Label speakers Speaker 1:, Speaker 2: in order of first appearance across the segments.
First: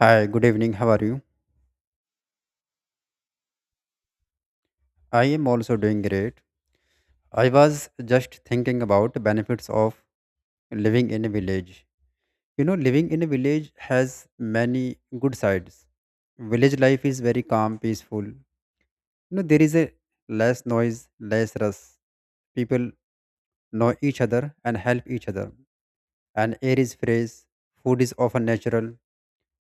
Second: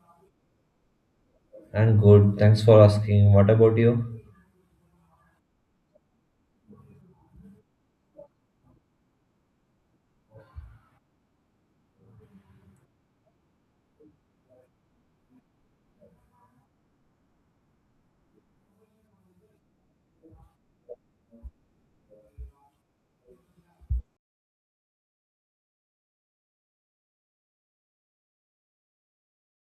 Speaker 1: Hi, good evening. How are you?
Speaker 2: And good, thanks for asking. What about you?
Speaker 1: I am also doing great. I was just thinking about the benefits of living in a village. Living in a village has many good sides. Village life is very calm, peaceful. There is a less noise, less rush. People know each other and help each other. And air is fresh, food is often natural.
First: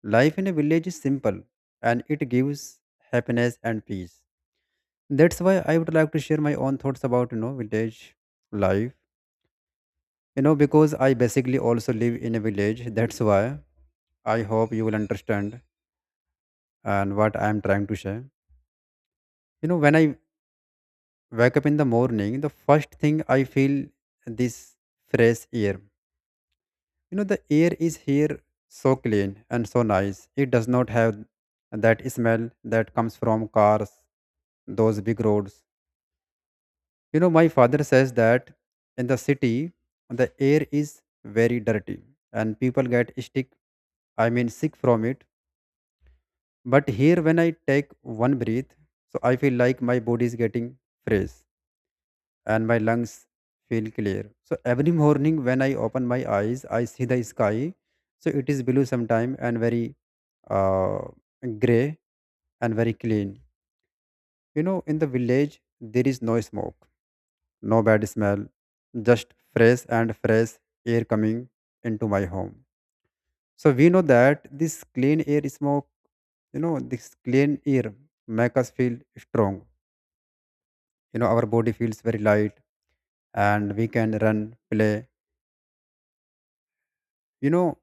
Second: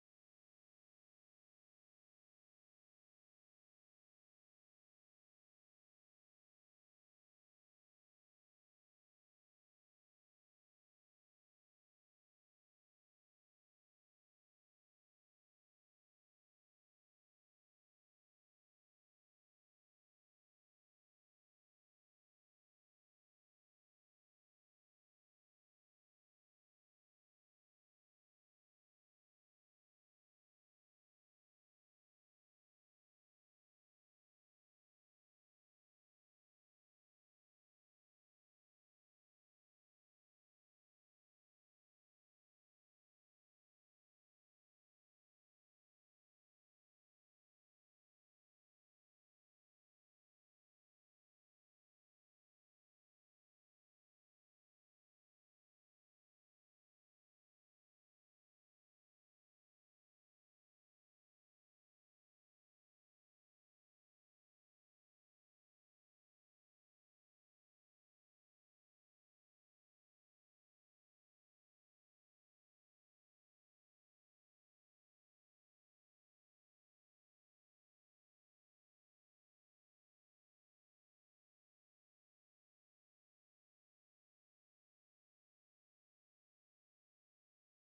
Speaker 1: Life in a village is simple and it gives happiness and peace. That's why I would like to share my own thoughts about village life, because I basically also live in a village. That's why I hope you will understand and what I am trying to share. When I wake up in the morning, the first thing I feel this fresh air. The air is here so clean and so nice. It does not have that smell that comes from cars, those big roads. You know, my father says that in the city, the air is very dirty and people get stick, I mean, sick from it. But here, when I take one breath, so I feel like my body is getting fresh and my lungs feel clear. So every morning, when I open my eyes, I see the sky. So it is blue sometime and very uh, gray and very clean. You know, in the village, there is no smoke, no bad smell, just fresh and fresh air coming into my home. So we know that this clean air smoke, this clean air make us feel strong. You know, our body feels very light and we can run, play, you know.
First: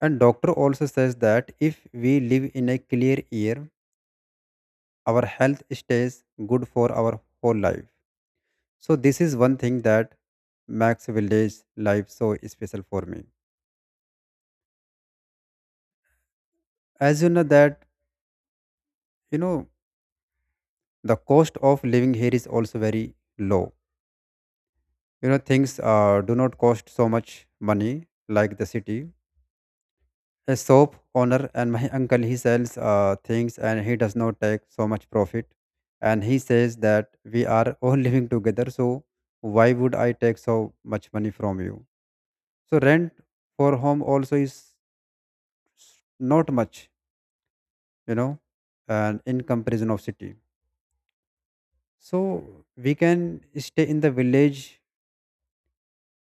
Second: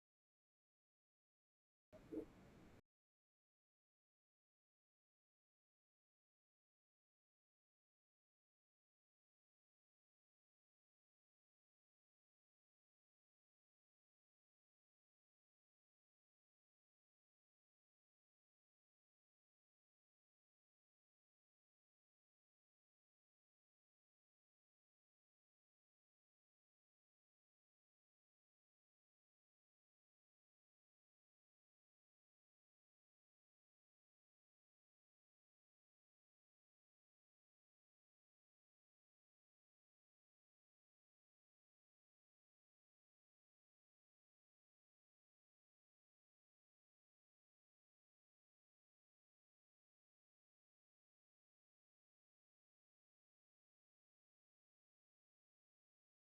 Speaker 1: And doctor also says that if we live in a clear air, our health stays good for our whole life. So this is one thing that makes village life so special for me. As you know that, you know, the cost of living here is also very low. Things do not cost so much money like the city. A soap owner and my uncle, he sells things and he does not take so much profit. And he says that we are all living together, so why would I take so much money from you? So rent for home also is not much, you know and in comparison of city, so we can stay in the village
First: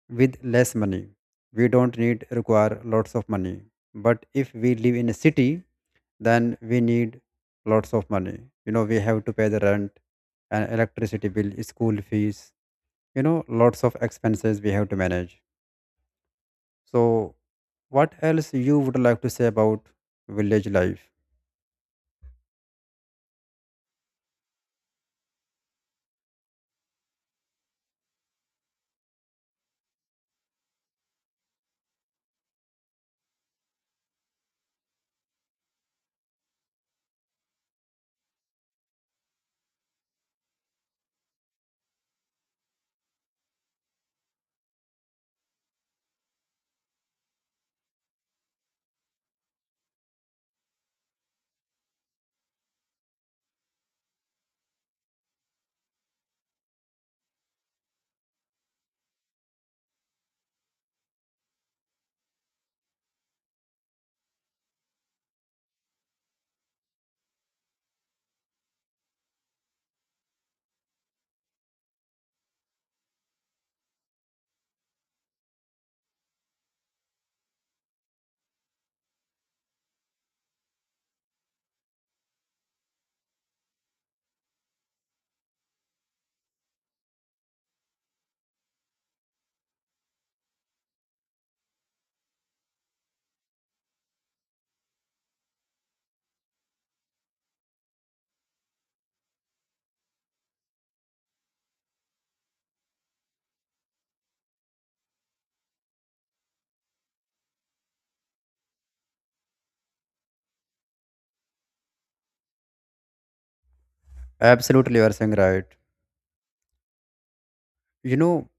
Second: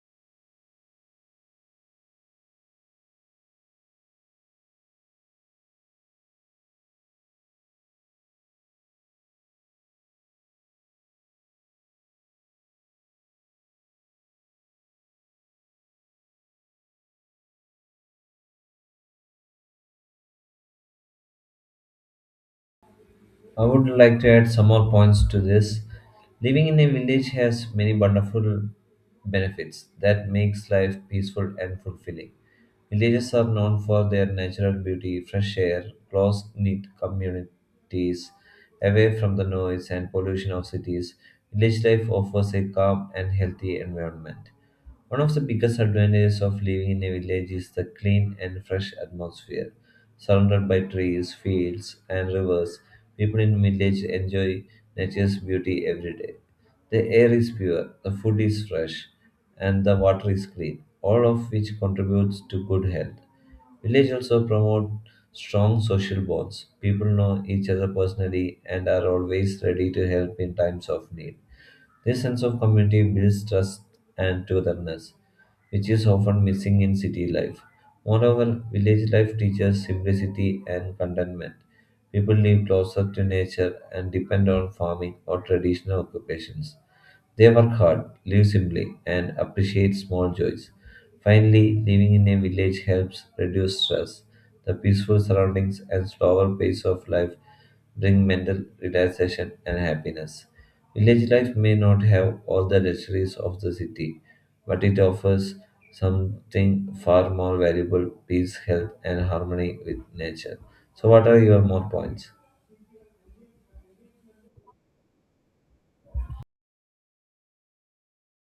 Speaker 1: with less money. We don't need require lots of money. But if we live in a city, then we need lots of money. You know, we have to pay the rent and electricity bill, school fees, lots of expenses we have to manage. So what else you would like to say about village life?
Speaker 2: I would like to add some more points to this. Living in a village has many wonderful benefits that makes life peaceful and fulfilling. Villages are known for their natural beauty, fresh air, close-knit communities, away from the noise and pollution of cities. Village life offers a calm and healthy environment. One of the biggest advantages of living in a village is the clean and fresh atmosphere. Surrounded by trees, fields, and rivers, people in village enjoy nature's beauty every day. The air is pure, the food is fresh, and the water is clean, all of which contributes to good health. Village also promote strong social bonds. People know each other personally and are always ready to help in times of need. This sense of community builds trust and togetherness, which is often missing in city life. Moreover, village life teaches simplicity and contentment. People live closer to nature and depend on farming or traditional occupations. They work hard, live simply, and appreciate small joys. Finally, living in a village helps reduce stress. The peaceful surroundings and slower pace of life bring mental relaxation and happiness. Village life may not have all the luxuries of the city, but it offers something far more valuable peace, health, and harmony with nature. So, what are your more points?
Speaker 1: Absolutely, you are saying right. You know,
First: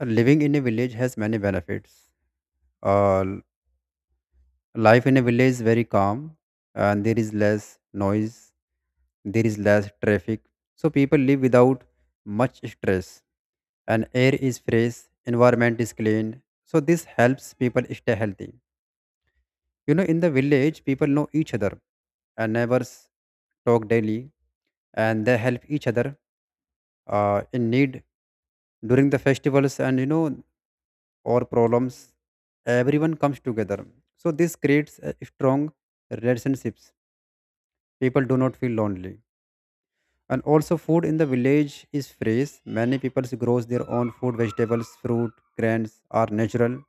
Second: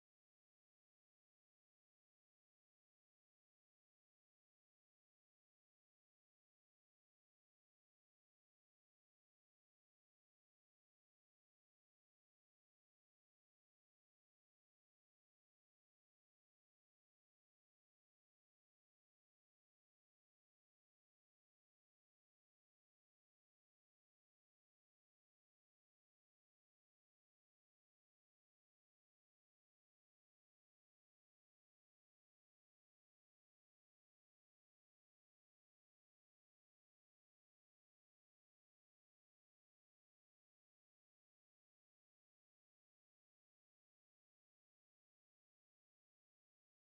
Speaker 1: living in a village has many benefits. Uh, Life in a village is very calm and there is less noise, there is less traffic, so people live without much stress. And air is fresh, environment is clean, so this helps people stay healthy. In the village, people know each other and neighbors talk daily and they help each other in need. During the festivals and or problems, everyone comes together. So this creates a strong relationships. People do not feel lonely. And also food in the village is fresh. Many people grows their own food, vegetables, fruit, grains are natural,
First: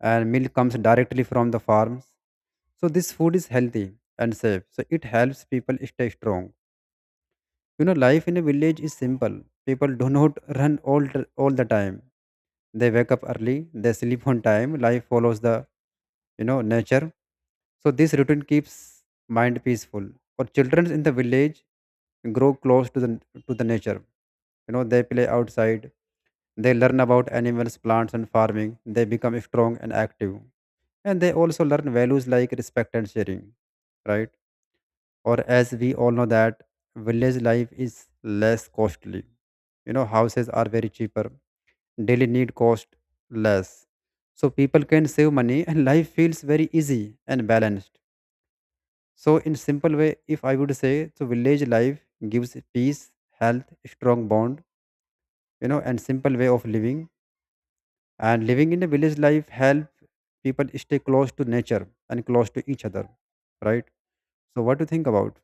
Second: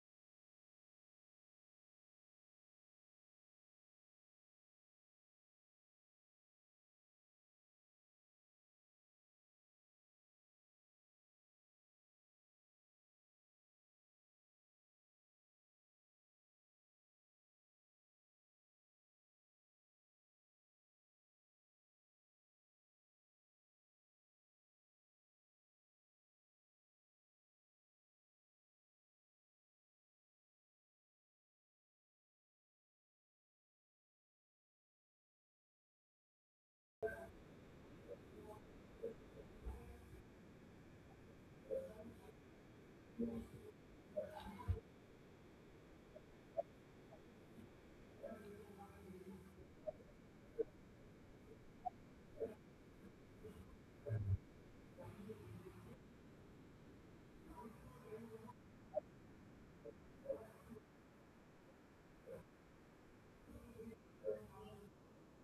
Speaker 1: and milk comes directly from the farms. So this food is healthy and safe. So it helps people stay strong. You know, life in a village is simple. People do not run all the time. They wake up early, they sleep on time, life follows the nature. So this routine keeps mind peaceful. For children in the village grow close to the nature. They play outside, they learn about animals, plants, and farming. They become strong and active, and they also learn values like respect and sharing, right? Or as we all know that village life is less costly. Houses are very cheaper, daily need cost less, so people can save money and life feels very easy and balanced. So in simple way, if I would say, so village life gives peace, health, strong bond, and simple way of living. And living in a village life help people stay close to nature and close to each other, right? So what do you think about?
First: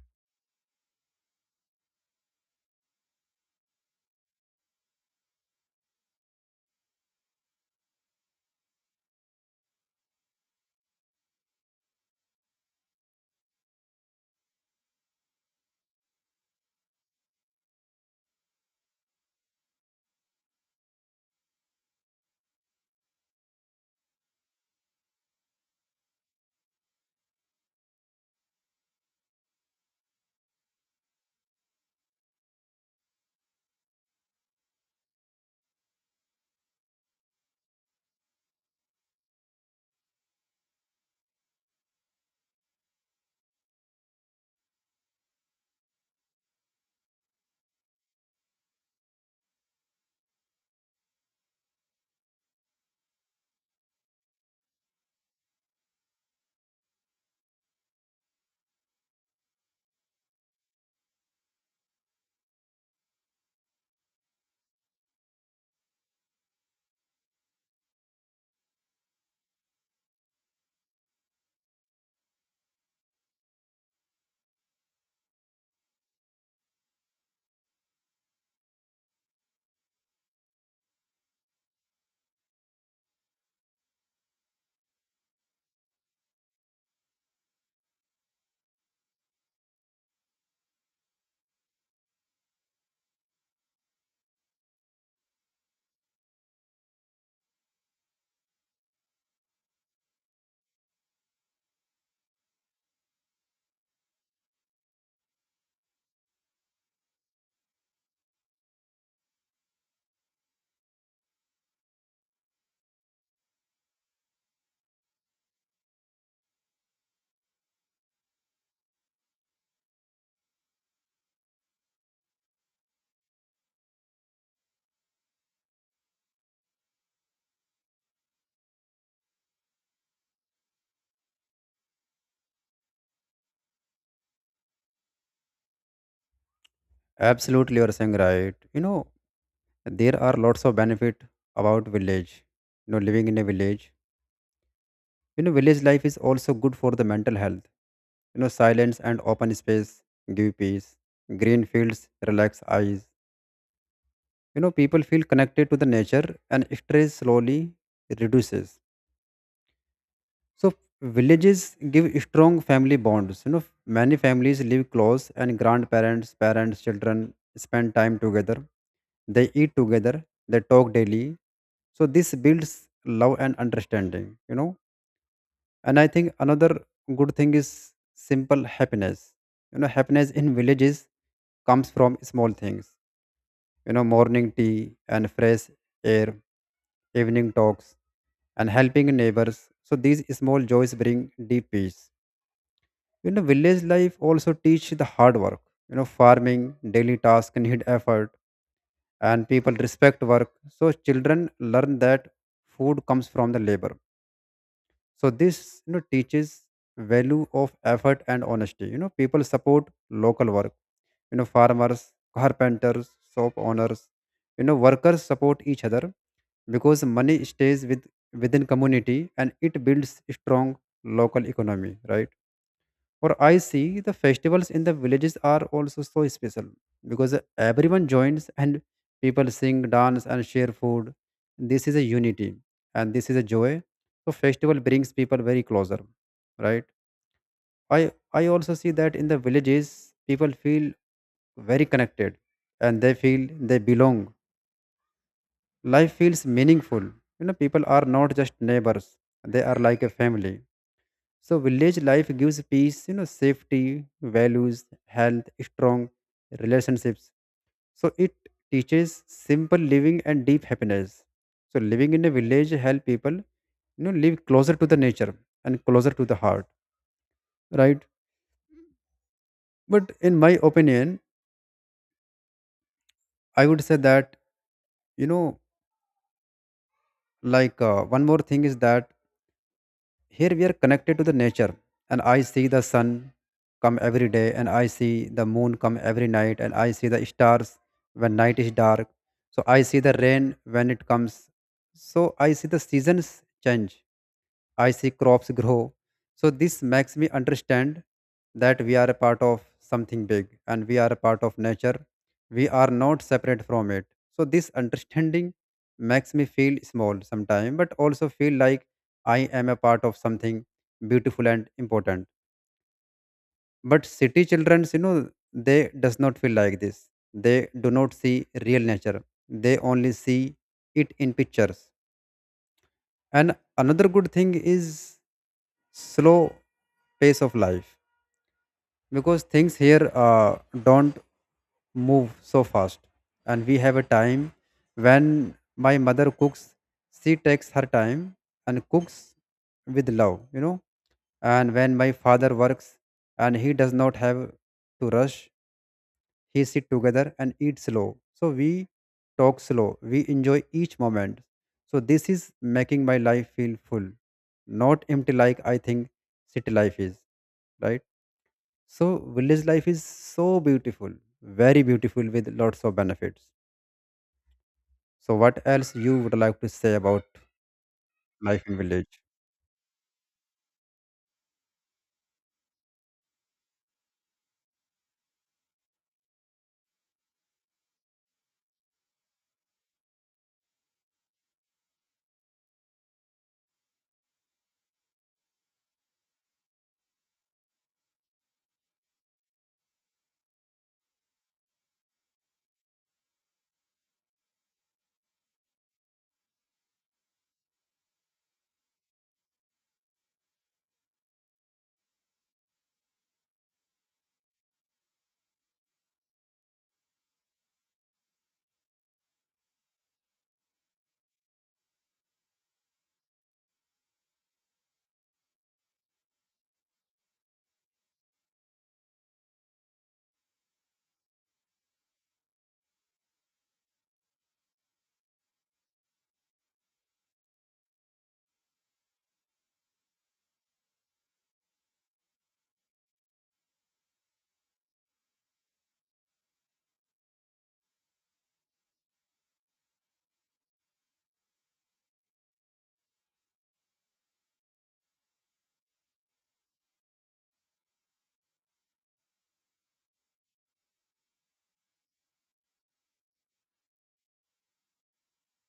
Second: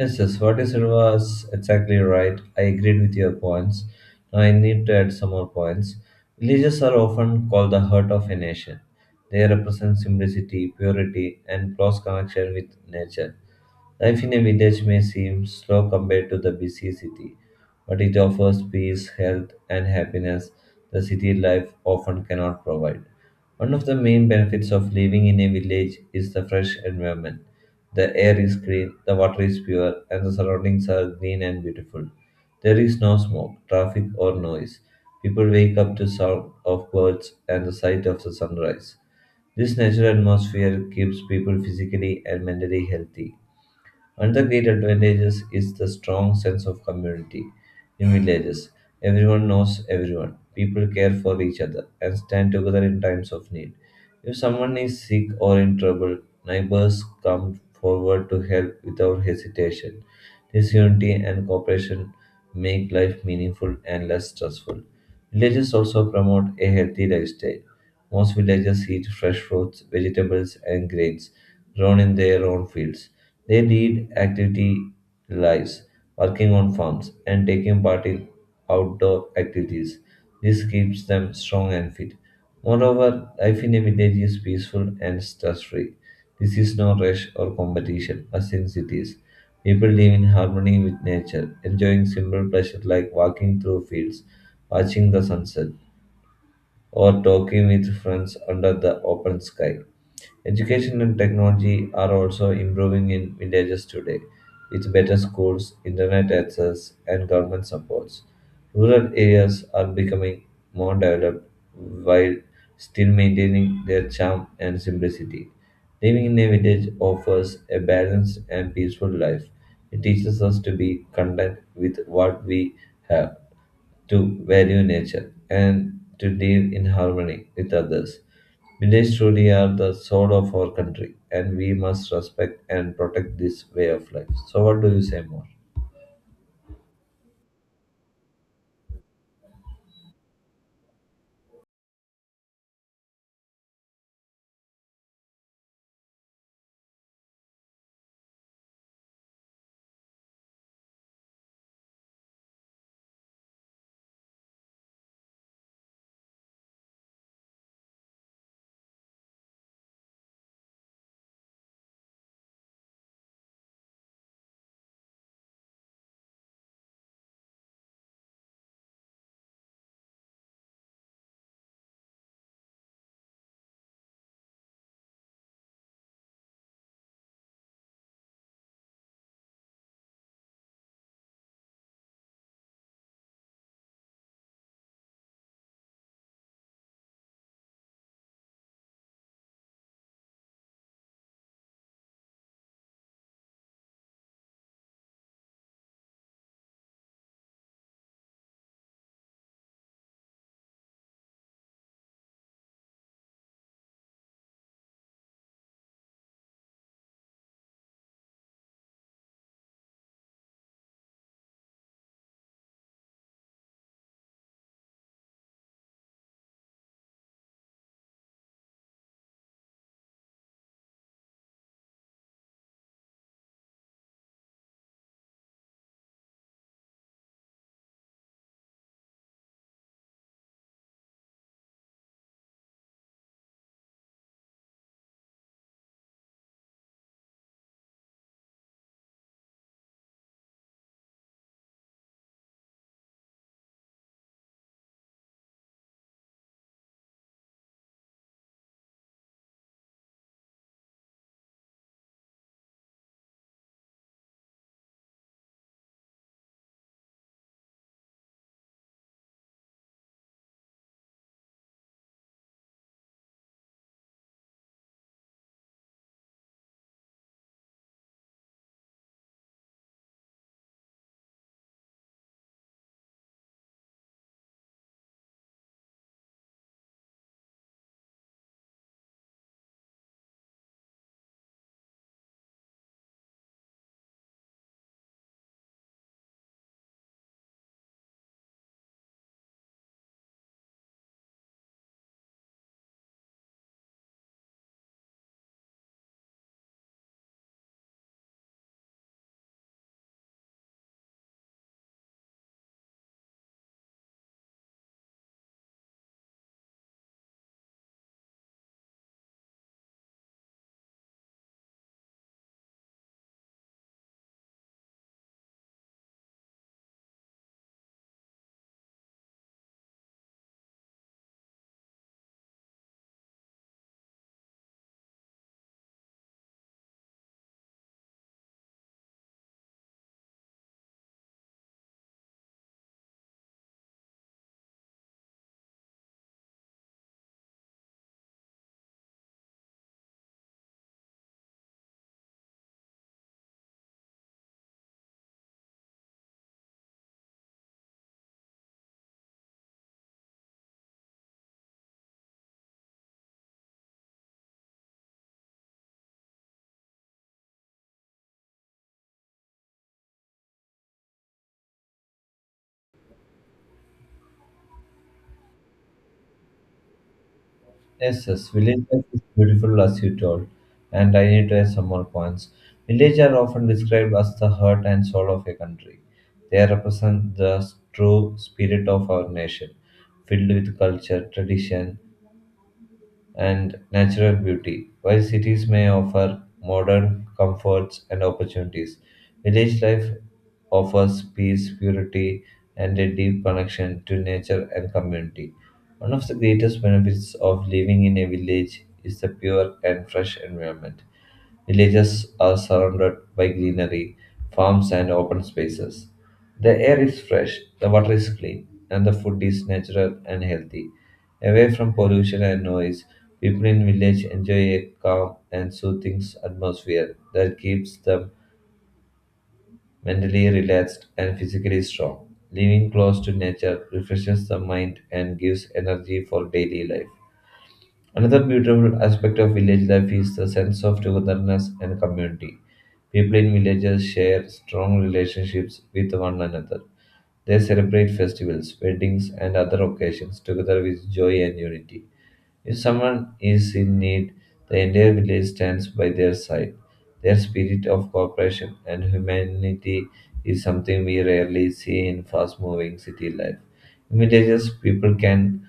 Speaker 2: Yes, yes, what you said was exactly right. I agreed with your points. Now, I need to add some more points. Villages are often called the heart of a nation. They represent simplicity, purity, and close connection with nature. Life in a village may seem slow compared to the busy city, but it offers peace, health, and happiness the city life often cannot provide. One of the main benefits of living in a village is the fresh environment. The air is clean, the water is pure, and the surroundings are green and beautiful. There is no smoke, traffic, or noise. People wake up to sound of birds and the sight of the sunrise. This natural atmosphere keeps people physically and mentally healthy. Another great advantages is the strong sense of community in villages. Everyone knows everyone. People care for each other and stand together in times of need. If someone is sick or in trouble, neighbors come forward to help without hesitation. This unity and cooperation make life meaningful and less stressful. Villages also promote a healthy lifestyle. Most villagers eat fresh fruits, vegetables, and grains grown in their own fields. They lead activity lives, working on farms and taking part in outdoor activities. This keeps them strong and fit. Moreover, life in a village is peaceful and stress-free. This is no rush or competition as in cities. People live in harmony with nature, enjoying simple pleasures like walking through fields, watching the sunset or talking with friends under the open sky. Education and technology are also improving in villages today with better schools, internet access, and government supports. Rural areas are becoming more developed while still maintaining their charm and simplicity. Living in a village offers a balanced and peaceful life. It teaches us to be content with what we have to value nature and to live in harmony with others. Village truly are the soul of our country, and we must respect and protect this way of life. So, what do you say more?
Speaker 1: Absolutely, you're saying right. There are lots of benefit about village, living in a village. Village life is also good for the mental health. You know, silence and open space give peace. Green fields relax eyes. You know, people feel connected to the nature and stress slowly reduces. So villages give strong family bonds. You know, many families live close and grandparents, parents, children spend time together. They eat together. They talk daily. So this builds love and understanding. And I think another good thing is simple happiness. You know, happiness in villages comes from small things. You know, morning tea and fresh air, evening talks, and helping neighbors. So these small joys bring deep peace. You know, village life also teach the hard work. You know, farming, daily tasks need effort, and people respect work. So children learn that food comes from the labor. So this teaches value of effort and honesty. People support local work, farmers, carpenters, shop owners, workers support each other because money stays with within community and it builds strong local economy, right? Or I see the festivals in the villages are also so special because everyone joins and people sing, dance, and share food. This is a unity and this is a joy. So festival brings people very closer, right? I also see that in the villages people feel very connected and they feel they belong. Life feels meaningful. You know, people are not just neighbors; they are like a family. So village life gives peace, safety, values, health, strong relationships. So it teaches simple living and deep happiness. So living in a village help people, live closer to the nature and closer to the heart, right? But in my opinion, I would say that you know, one more thing is that here we are connected to the nature, and I see the sun come every day, and I see the moon come every night, and I see the stars when night is dark. So I see the rain when it comes. So I see the seasons change. I see crops grow. So this makes me understand that we are a part of something big and we are a part of nature. We are not separate from it. So this understanding makes me feel small sometimes, but also feel like I am a part of something beautiful and important. But city children, they does not feel like this. They do not see real nature. They only see it in pictures. And another good thing is slow pace of life because things here don't move so fast. And we have a time when my mother cooks, she takes her time and cooks with love. And when my father works and he does not have to rush, he sit together and eat slow. So we talk slow. We enjoy each moment. So this is making my life feel full, not empty like I think city life is, right? So village life is so beautiful, very beautiful with lots of benefits. So what else you would like to say about
Speaker 2: Yes, yes,
Speaker 1: life in
Speaker 2: village life is
Speaker 1: village?
Speaker 2: beautiful as you told, and I need to add some more points. Villages are often described as the heart and soul of a country. They represent the true spirit of our nation, filled with culture, tradition, and natural beauty. While cities may offer modern comforts and opportunities, village life offers peace, purity, and a deep connection to nature and community. One of the greatest benefits of living in a village is the pure and fresh environment. Villages are surrounded by greenery, farms, and open spaces. The air is fresh, the water is clean, and the food is natural and healthy. Away from pollution and noise, people in village enjoy a calm and soothing atmosphere that keeps them mentally relaxed and physically strong. Living close to nature refreshes the mind and gives energy for daily life. Another beautiful aspect of village life is the sense of togetherness and community. People in villages share strong relationships with one another. They celebrate festivals, weddings, and other occasions together with joy and unity. If someone is in need, the entire village stands by their side. Their spirit of cooperation and humanity is something we rarely see in fast moving city life. In villages, people can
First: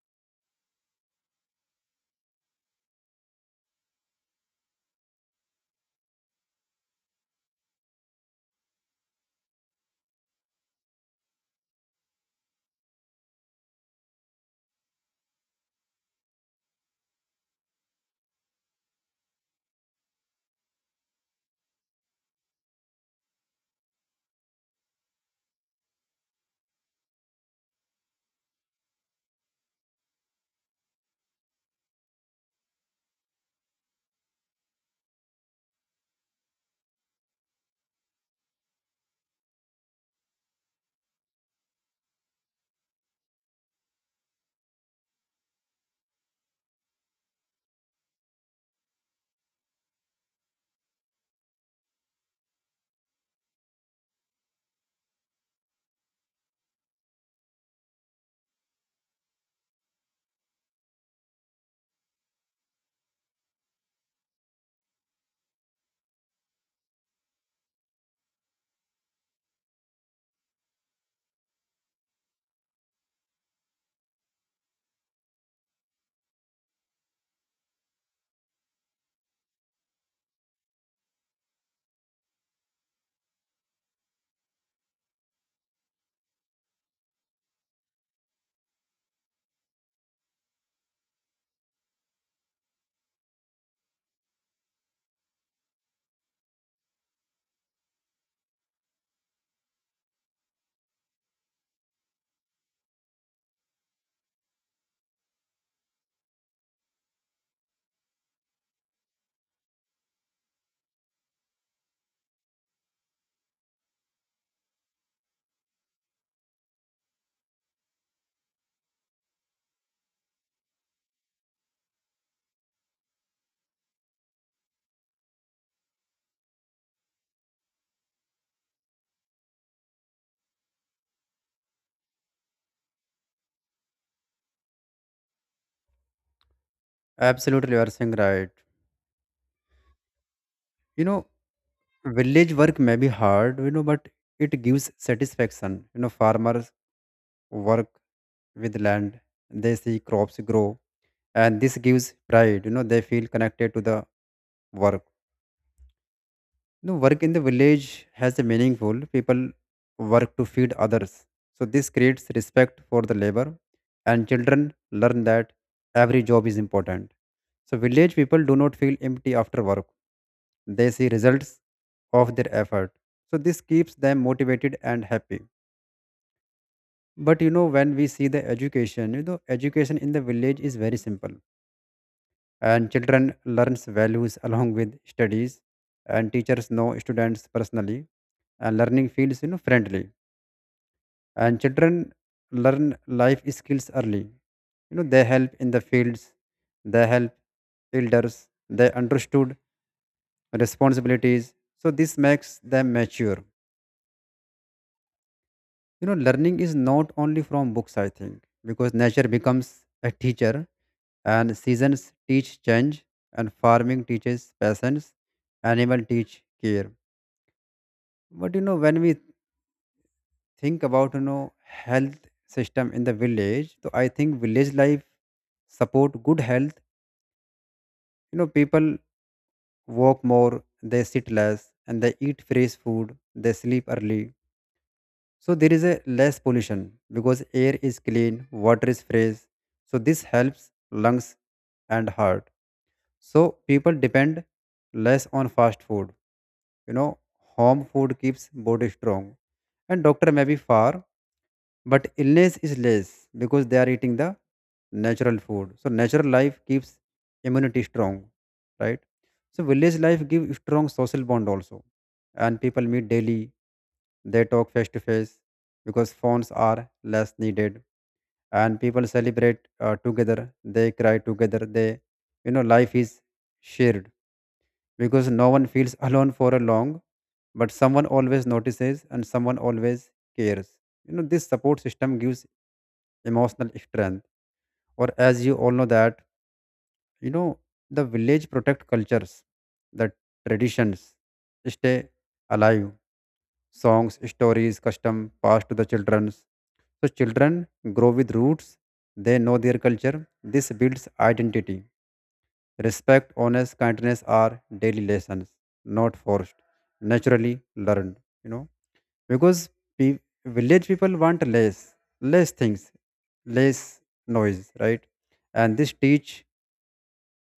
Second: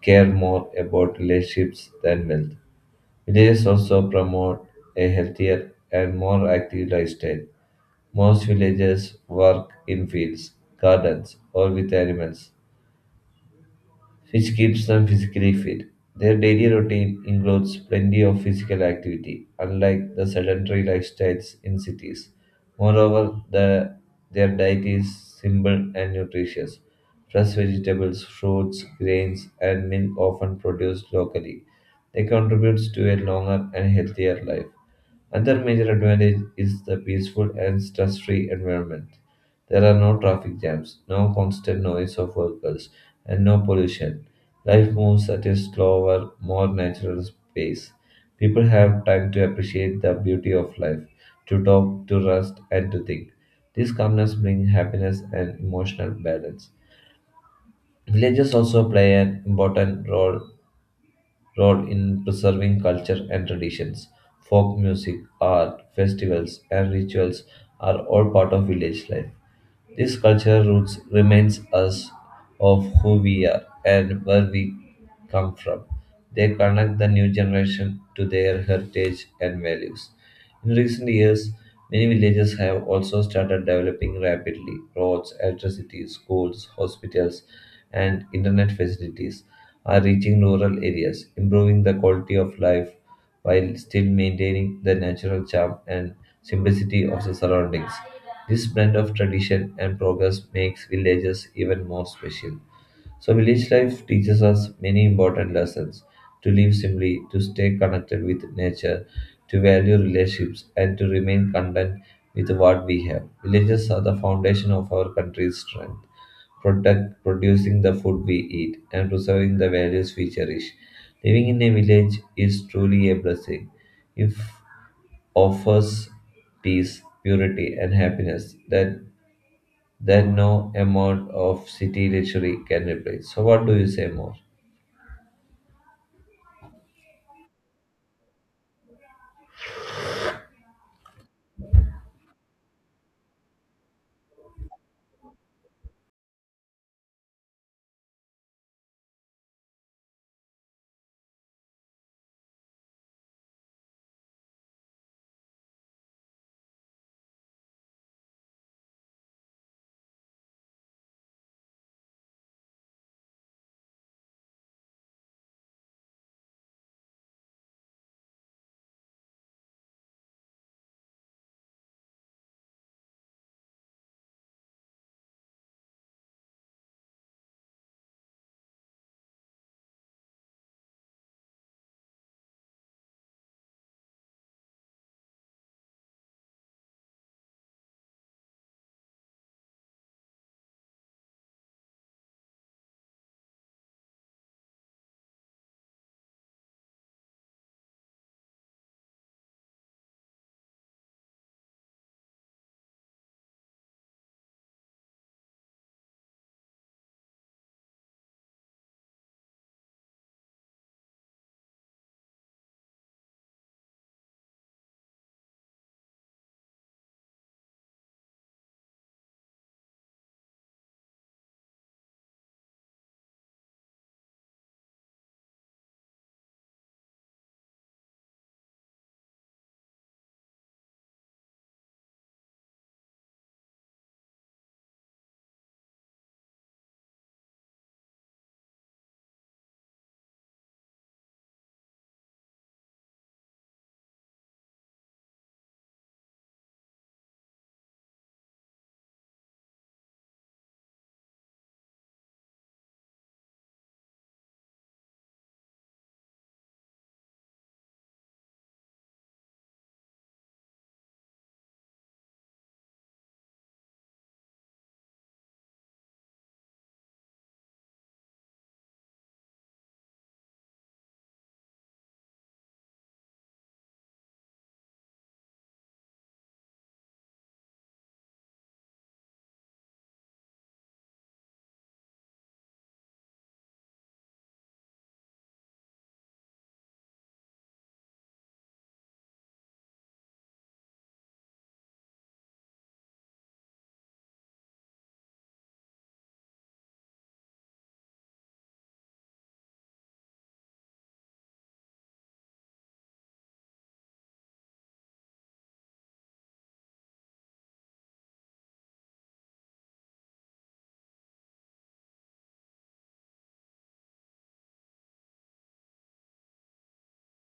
Speaker 2: care more about relationships than wealth. Villages also promote a healthier and more active lifestyle. Most villagers work in fields, gardens, or with animals, which keeps them physically fit. Their daily routine includes plenty of physical activity, unlike the sedentary lifestyles in cities. Moreover, their diet is simple and nutritious. Fresh vegetables, fruits, grains, and milk often produced locally. They contribute to a longer and healthier life. Another major advantage is the peaceful and stress free environment. There are no traffic jams, no constant noise of vehicles, and no pollution. Life moves at a slower, more natural pace. People have time to appreciate the beauty of life, to talk, to rest, and to think. This calmness brings happiness and emotional balance. Villages also play an important role in preserving culture and traditions. Folk music, art, festivals, and rituals are all part of village life. These cultural roots reminds us of who we are and where we come from. They connect the new generation to their heritage and values. In recent years, many villages have also started developing rapidly roads, electricity, schools, hospitals, and internet facilities are reaching rural areas, improving the quality of life while still maintaining the natural charm and simplicity of the surroundings. This blend of tradition and progress makes villages even more special. So, village life teaches us many important lessons to live simply, to stay connected with nature, to value relationships, and to remain content with what we have. Villages are the foundation of our country's strength, protect, producing the food we eat, and preserving the values we cherish. Living in a village is truly a blessing. If offers peace, purity, and happiness that no amount of city luxury can replace. So, what do you say more?
Speaker 1: Absolutely, you are saying right. You know, village work may be hard, but it gives satisfaction. Farmers work with land, they see crops grow, and this gives pride. They feel connected to the work. Work in the village has a meaningful people work to feed others, so this creates respect for the labor. And children learn that every job is important, so village people do not feel empty after work. They see results of their effort, so this keeps them motivated and happy. But when we see the education, education in the village is very simple, and children learns values along with studies, and teachers know students personally, and learning feels friendly. And children learn life skills early. They help in the fields, they help elders, they understood responsibilities, so this makes them mature. Learning is not only from books, I think, because nature becomes a teacher, and seasons teach change, and farming teaches patience, animal teach care. But when we think about health system in the village, so I think village life support good health. People walk more, they sit less, and they eat fresh food, they sleep early. So there is a less pollution because air is clean, water is fresh, so this helps lungs and heart. So people depend less on fast food. you know Home food keeps body strong, and doctor may be far, but illness is less because they are eating the natural food. So natural life keeps immunity strong, right? So village life give strong social bond also, and people meet daily, they talk face to face because phones are less needed. And people celebrate together, they cry together, they you know life is shared because no one feels alone for a long, but someone always notices and someone always cares. This support system gives emotional strength. Or as you all know that, you know the village protect cultures, the traditions stay alive. Songs, stories, custom passed to the children's, so children grow with roots, they know their culture, this builds identity. Respect, honest, kindness are daily lessons, not forced, naturally learned. You know, because pe- village people want less, less things, less noise, right? And this teach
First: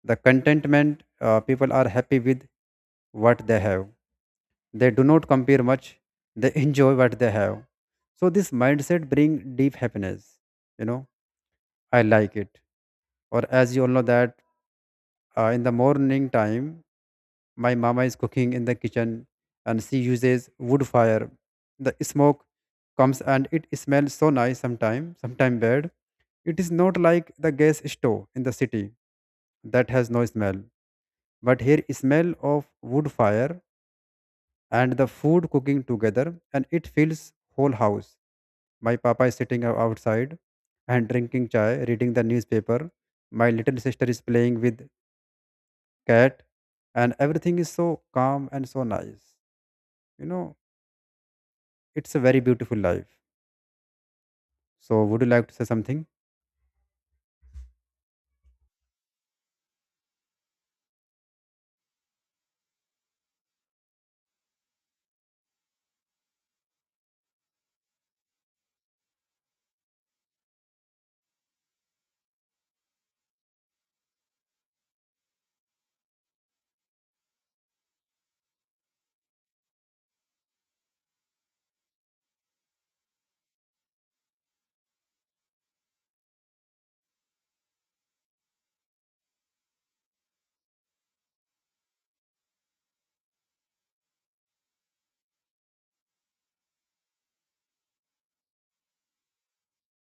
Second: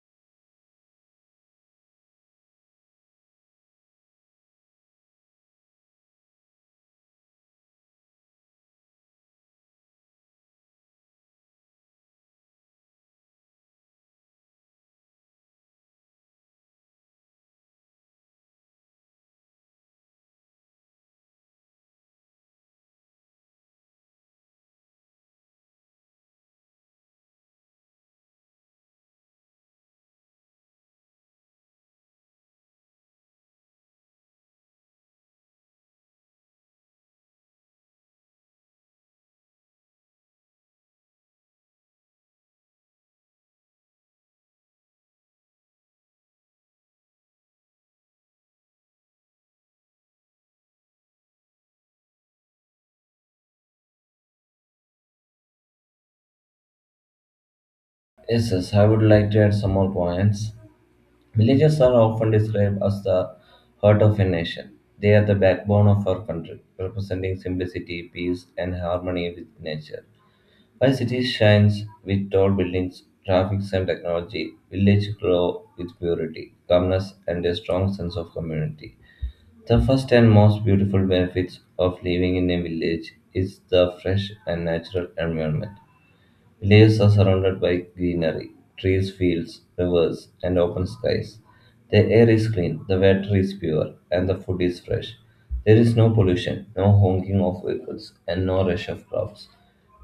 Speaker 1: the contentment. People are happy with what they have. They do not compare much. They enjoy what they have. So this mindset bring deep happiness. You know, I like it. Or as you all know that, in the morning time, my mama is cooking in the kitchen, and she uses wood fire. The smoke comes and it smells so nice sometimes, sometimes bad. It is not like the gas stove in the city that has no smell. But here smell of wood fire and the food cooking together, and it fills whole house. My papa is sitting outside and drinking chai, reading the newspaper. My little sister is playing with cat, and everything is so calm and so nice. You know, it's a very beautiful life. So, would you like to say something?
Speaker 2: Yes, yes, I would like to add some more points. Villages are often described as the heart of a nation. They are the backbone of our country, representing simplicity, peace, and harmony with nature. While cities shine with tall buildings, traffic, and technology, villages glow with purity, calmness, and a strong sense of community. The first and most beautiful benefits of living in a village is the fresh and natural environment. Villages are surrounded by greenery, trees, fields, rivers, and open skies. The air is clean, the water is pure, and the food is fresh. There is no pollution, no honking of vehicles, and no rush of crowds.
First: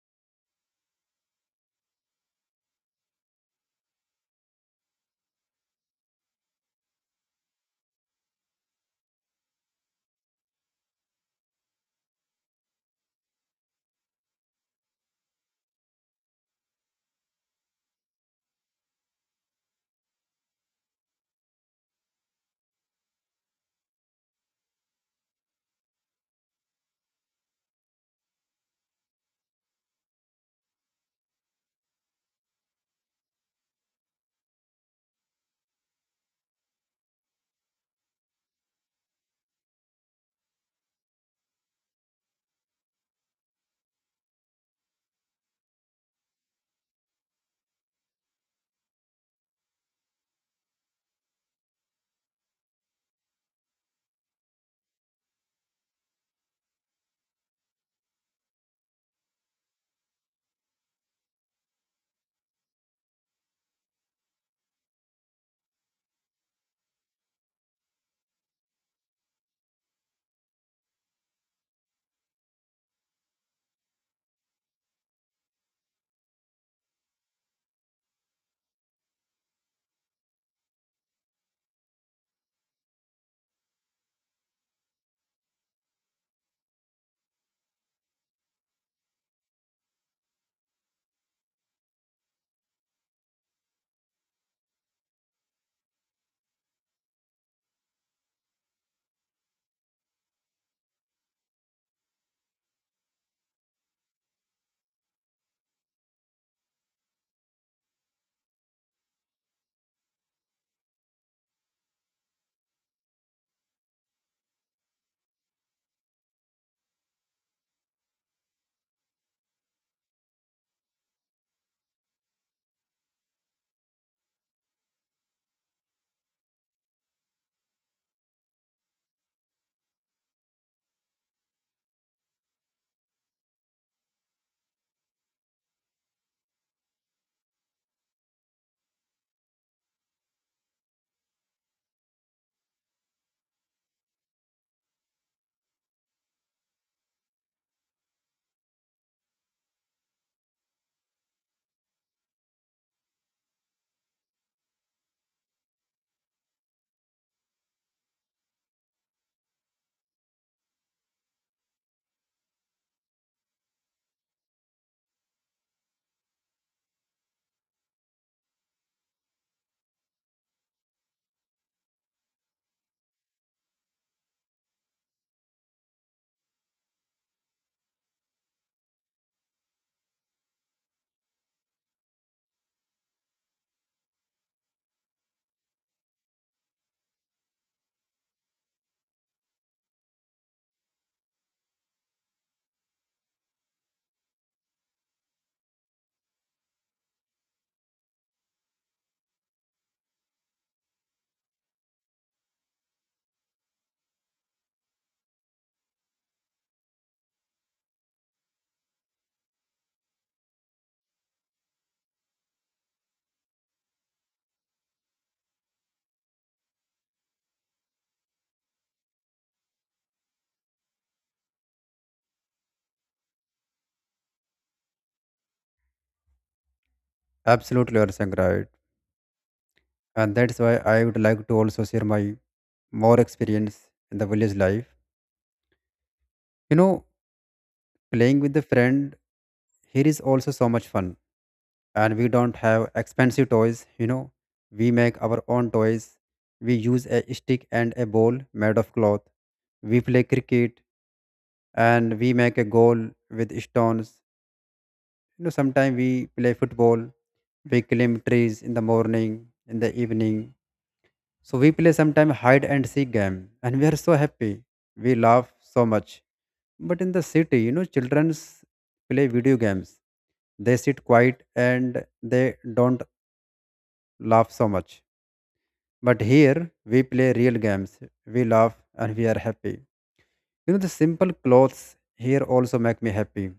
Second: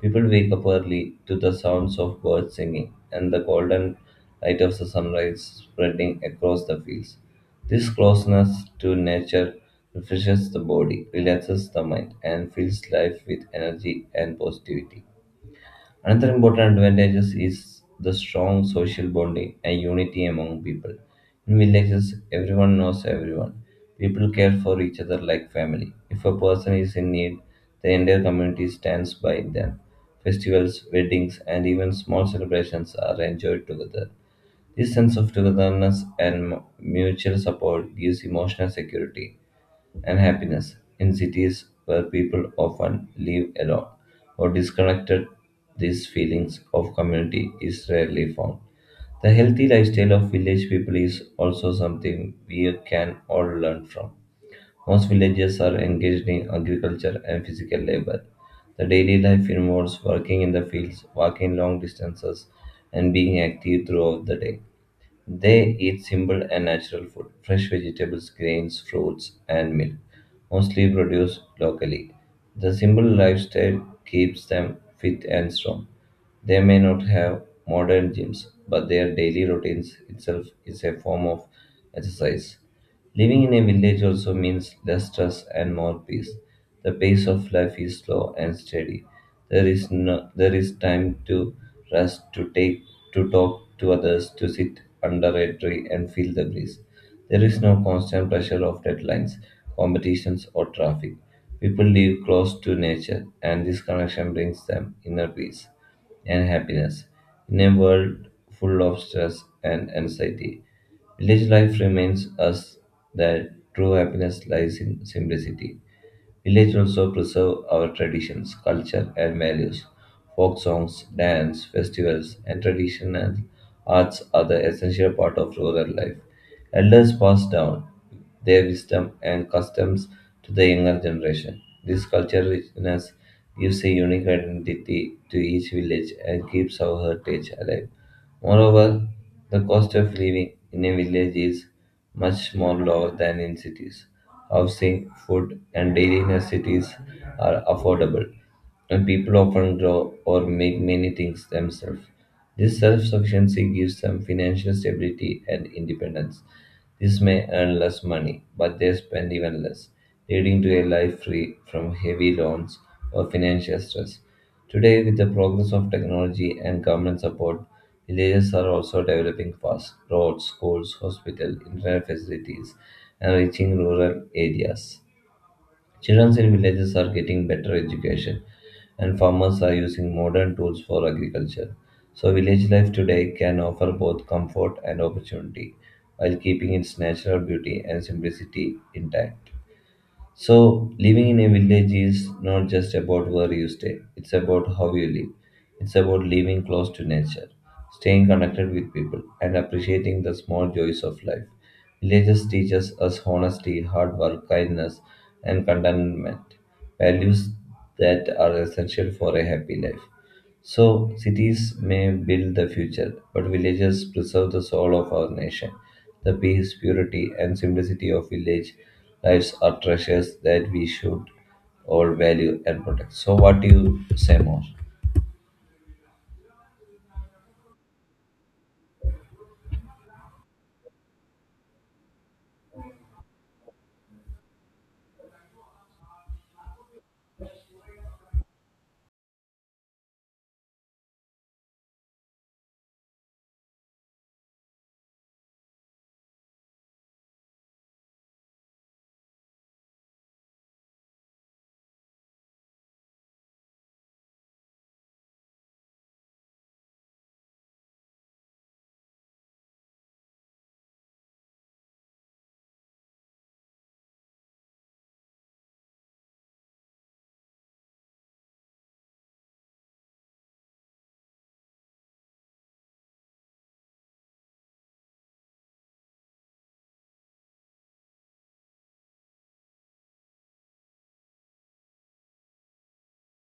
Speaker 2: People wake up early to the sounds of birds singing and the golden light of the sunrise spreading across the fields. This closeness to nature refreshes the body, relaxes the mind, and fills life with energy and positivity. Another important advantage is the strong social bonding and unity among people. In villages, everyone knows everyone. People care for each other like family. If a person is in need, the entire community stands by them. Festivals, weddings, and even small celebrations are enjoyed together. This sense of togetherness and mutual support gives emotional security and happiness in cities where people often live alone or disconnected these feelings of community is rarely found the healthy lifestyle of village people is also something we can all learn from most villages are engaged in agriculture and physical labor the daily life involves working in the fields walking long distances and being active throughout the day they eat simple and natural food, fresh vegetables, grains, fruits, and milk, mostly produced locally. The simple lifestyle keeps them fit and strong. They may not have modern gyms, but their daily routines itself is a form of exercise. Living in a village also means less stress and more peace. The pace of life is slow and steady. There is no, there is time to rest, to take, to talk to others, to sit under a tree and feel the breeze. There is no constant pressure of deadlines, competitions, or traffic. People live close to nature, and this connection brings them inner peace and happiness. In a world full of stress and anxiety, village life reminds us that true happiness lies in simplicity. Village also preserve our traditions, culture, and values. Folk songs, dance, festivals, and traditional arts are the essential part of rural life. Elders pass down their wisdom and customs to the younger generation. This cultural richness gives a unique identity to each village and keeps our heritage alive. Moreover, the cost of living in a village is much more lower than in cities. Housing, food, and daily necessities are affordable, and people often grow or make many things themselves. This self sufficiency gives them financial stability and independence. This may earn less money, but they spend even less, leading to a life free from heavy loans or financial stress. Today, with the progress of technology and government support, villages are also developing fast roads, schools, hospitals, internet facilities, and reaching rural areas. Children in villages are getting better education, and farmers are using modern tools for agriculture. So, village life today can offer both comfort and opportunity while keeping its natural beauty and simplicity intact. So, living in a village is not just about where you stay, it's about how you live. It's about living close to nature, staying connected with people, and appreciating the small joys of life. Villages teach us honesty, hard work, kindness, and contentment, values that are essential for a happy life. So, cities may build the future, but villages preserve the soul of our nation. The peace, purity, and simplicity of village lives are treasures that we should all value and protect. So, what do you say more?
Speaker 1: Absolutely, you are saying right. And that's why I would like to also share my more experience in the village life. You know, playing with the friend here is also so much fun. And we don't have expensive toys, you know. We make our own toys. We use a stick and a ball made of cloth. We play cricket and we make a goal with stones. You know, sometimes we play football, we climb trees in the morning, in the evening. So we play sometimes hide and seek game, and we are so happy. We laugh so much. But in the city, you know, children play video games. They sit quiet and they don't laugh so much. But here we play real games. We laugh and we are happy. You know, the simple clothes here also make me happy.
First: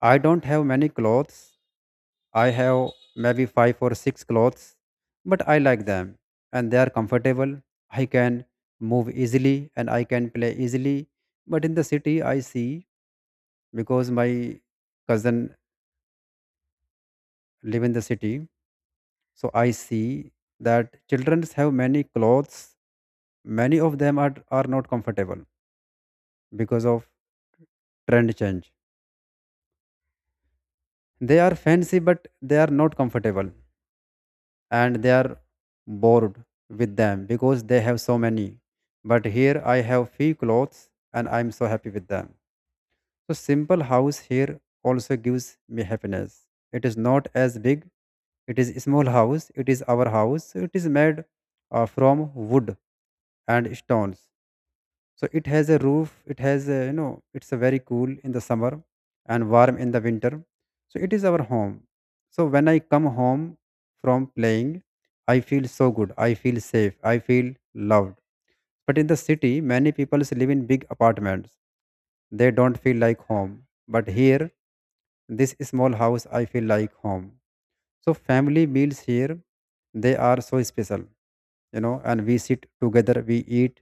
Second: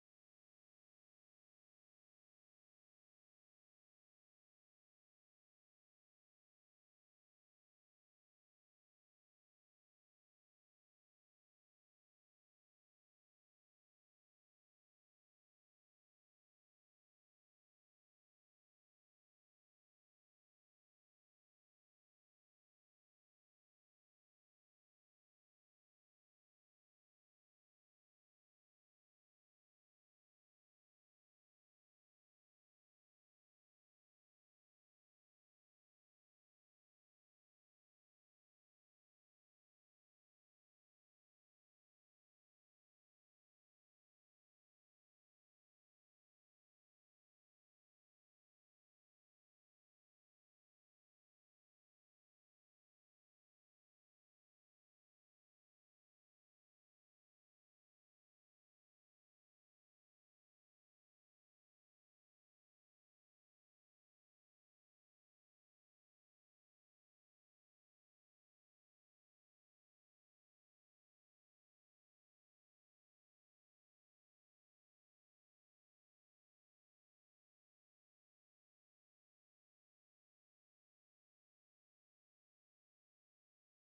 Speaker 1: I don't have many clothes, I have maybe five or six clothes, but I like them and they are comfortable. I can move easily and I can play easily. But in the city, I see, because my cousin live in the city, so I see that children have many clothes. Many of them are not comfortable because of trend change. They are fancy, but they are not comfortable, and they are bored with them because they have so many. But here I have few clothes and I'm so happy with them. So simple house here also gives me happiness. It is not as big. It is a small house. It is our house. It is made from wood and stones. So it has a roof. It has a, you know, it's a very cool in the summer and warm in the winter. So it is our home. So when I come home from playing, I feel so good. I feel safe. I feel loved. But in the city, many people live in big apartments. They don't feel like home. But here, this small house, I feel like home. So family meals here, they are so special, you know, and we sit together, we eat,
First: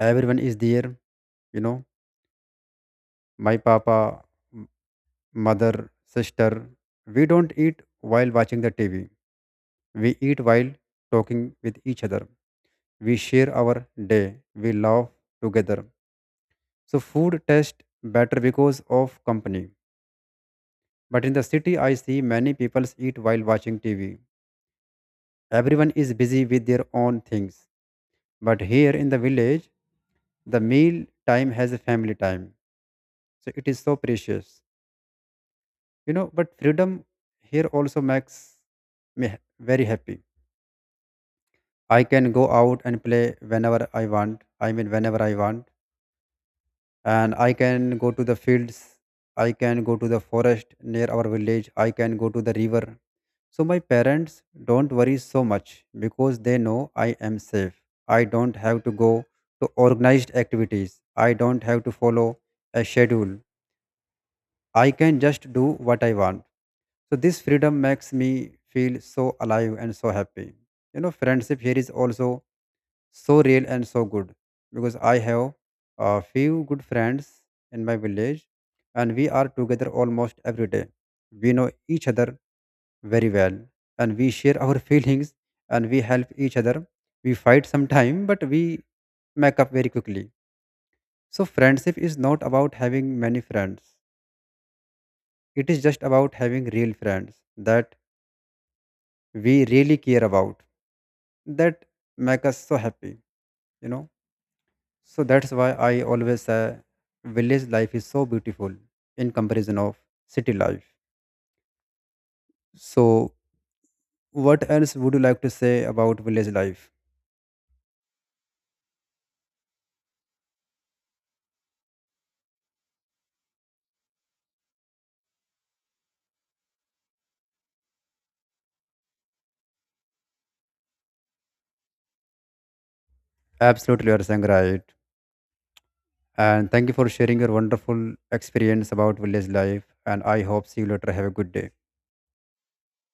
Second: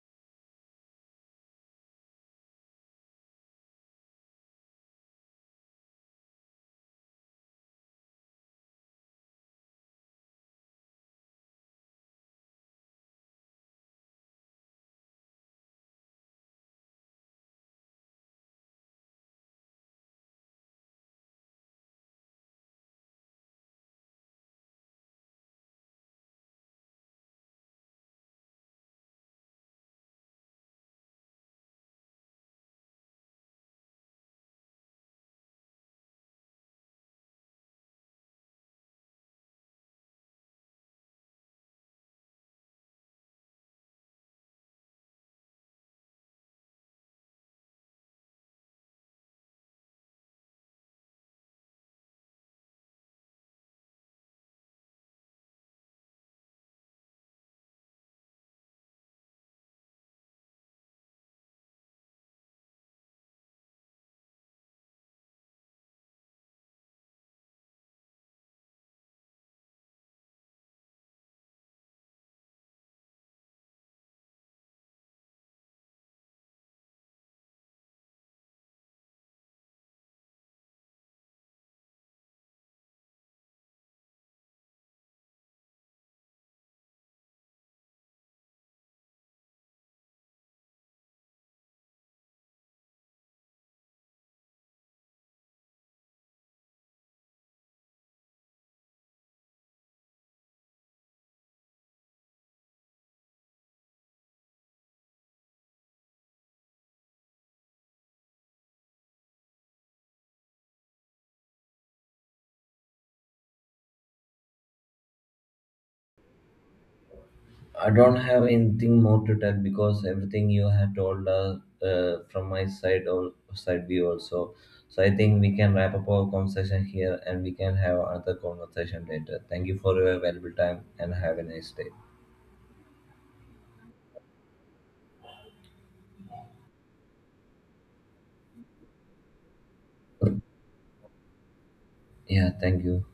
Speaker 1: everyone is there, you know. My papa, m- mother, sister, we don't eat while watching the TV. We eat while talking with each other. We share our day. We laugh together. So food tastes better because of company. But in the city, I see many people eat while watching TV. Everyone is busy with their own things. But here in the village, the meal time has a family time. So it is so precious. But freedom here also makes me ha- very happy. I can go out and play whenever I want, I mean whenever I want. And I can go to the fields, I can go to the forest near our village, I can go to the river. So my parents don't worry so much because they know I am safe. I don't have to go to organized activities, I don't have to follow a schedule. I can just do what I want. So this freedom makes me feel so alive and so happy. You know, friendship here is also so real and so good because I have a few good friends in my village, and we are together almost every day. We know each other very well, and we share our feelings, and we help each other. We fight sometime, but we make up very quickly. So friendship is not about having many friends. It is just about having real friends that we really care about, that make us so happy, you know. So that's why I always say village life is so beautiful in comparison of city life. So what else would you like to say about village life?
Speaker 2: I don't have anything more to tell because everything you have told us from my side or side view also. So I think we can wrap up our conversation here and we can have another conversation later. Thank you for your valuable time and have a nice day.
Speaker 1: Absolutely, you are saying right. And thank you for sharing your wonderful experience about village life. And I hope see you later. Have a good day.
Speaker 2: Yeah, thank you.